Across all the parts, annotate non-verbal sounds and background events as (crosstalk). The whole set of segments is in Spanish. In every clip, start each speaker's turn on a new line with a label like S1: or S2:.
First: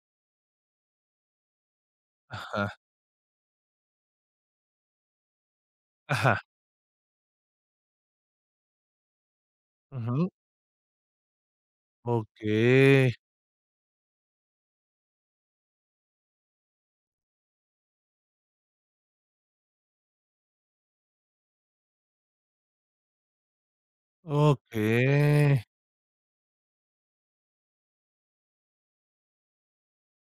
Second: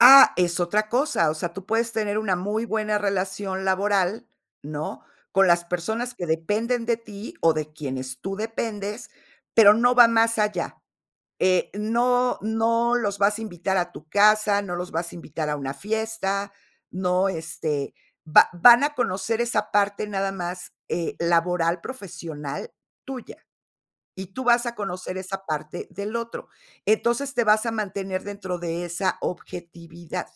S1: Ah, es otra cosa, o sea, tú puedes tener una muy
S2: Ajá.
S1: buena relación laboral, ¿no?, con las personas que
S2: Ajá.
S1: dependen de ti o de quienes tú dependes, pero no va
S2: Ujú.
S1: más allá, eh, no no
S2: Okey.
S1: los vas a invitar a tu casa, no los vas a invitar a una fiesta, no, este, va van a conocer esa parte nada más, eh, laboral, profesional tuya, y tú vas a conocer esa
S2: Okey.
S1: parte del otro. Entonces, te vas a mantener dentro de esa objetividad.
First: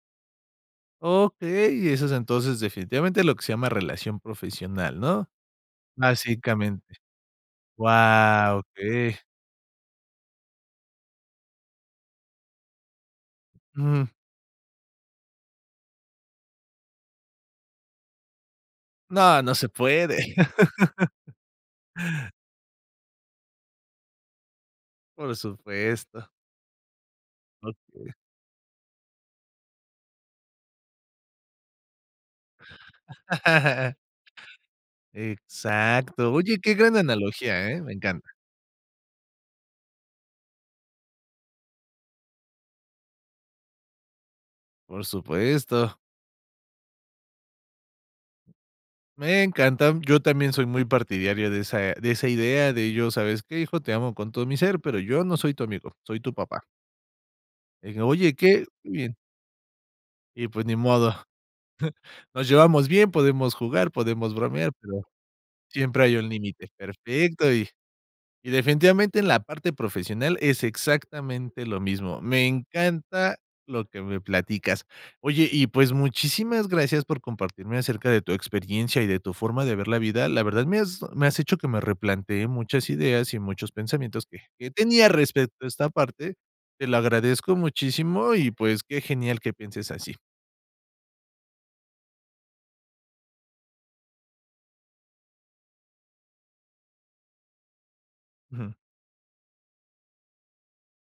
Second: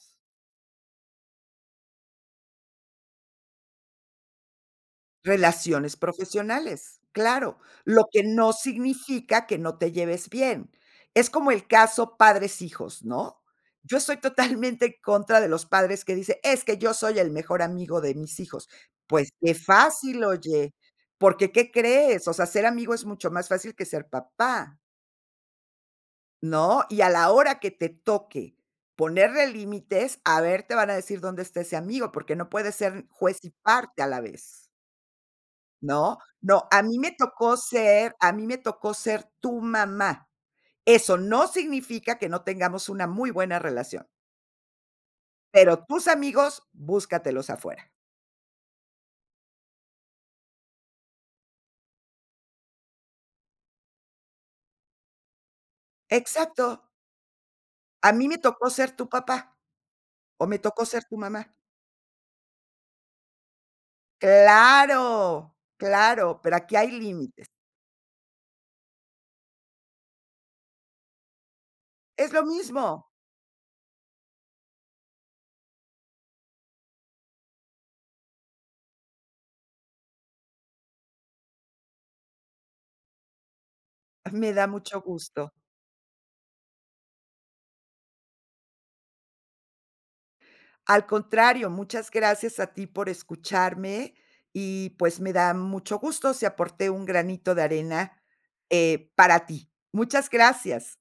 S2: Okey, eso es, entonces, definitivamente, lo que se llama relación profesional, ¿no?,
S1: Relaciones
S2: básicamente.
S1: profesionales, claro. Lo que no
S2: Guau, okey.
S1: significa que no te lleves bien. Es como el caso padres hijos, ¿no? Yo
S2: Mm.
S1: estoy totalmente en contra de los padres que dicen: "Es que yo soy el mejor amigo de mis hijos". Pues,
S2: No, no
S1: qué
S2: se
S1: fácil,
S2: puede.
S1: oye,
S2: (laughs)
S1: porque ¿qué crees? O sea, ser amigo es mucho más fácil que ser papá.
S2: Por supuesto.
S1: ¿No? Y a la hora que te
S2: Okey.
S1: toque ponerle límites, a ver, te van a decir: "¿Dónde está ese amigo". Porque no puede ser juez y
S2: (chuckles)
S1: parte a la vez. ¿No?
S2: Exacto. Oye,
S1: No,
S2: qué
S1: a
S2: gran
S1: mí me tocó
S2: analogía, eh, me
S1: ser
S2: encanta.
S1: a mí me tocó ser tu mamá. Eso no significa que no tengamos una muy buena relación.
S2: Por
S1: Pero
S2: supuesto.
S1: tus amigos búscatelos afuera.
S2: Me encanta, yo también soy muy partidario de esa de esa idea, de yo: "¿Sabes qué, hijo? Te amo con todo mi ser, pero yo no soy tu amigo, soy tu papá".
S1: Exacto.
S2: Eh,
S1: A mí
S2: oye,
S1: me
S2: qué
S1: tocó
S2: que
S1: ser tu
S2: bien.
S1: papá, o
S2: Y
S1: me
S2: pues, ni
S1: tocó ser
S2: modo.
S1: tu mamá.
S2: (chuckles) Nos llevamos bien, podemos jugar, podemos bromear, pero
S1: Claro,
S2: siempre hay un
S1: claro, pero
S2: límite.
S1: aquí hay límites.
S2: Perfecto y y definitivamente, en la parte profesional es exactamente lo mismo.
S1: Es lo
S2: Me
S1: mismo.
S2: encanta lo que me platicas. Oye, y, pues, muchísimas gracias por compartirme acerca de tu experiencia y de tu forma de ver la vida. La verdad, me has me has hecho que me replantee muchas ideas y muchos pensamientos que
S1: Me da
S2: que
S1: mucho
S2: tenía
S1: gusto.
S2: respecto a esta parte. Te lo agradezco muchísimo y, pues, qué genial que pienses así.
S1: Al contrario, muchas gracias a ti por escucharme y, pues, me da mucho gusto si aporté un granito de arena,
S2: Ujú.
S1: eh, para ti. Muchas gracias.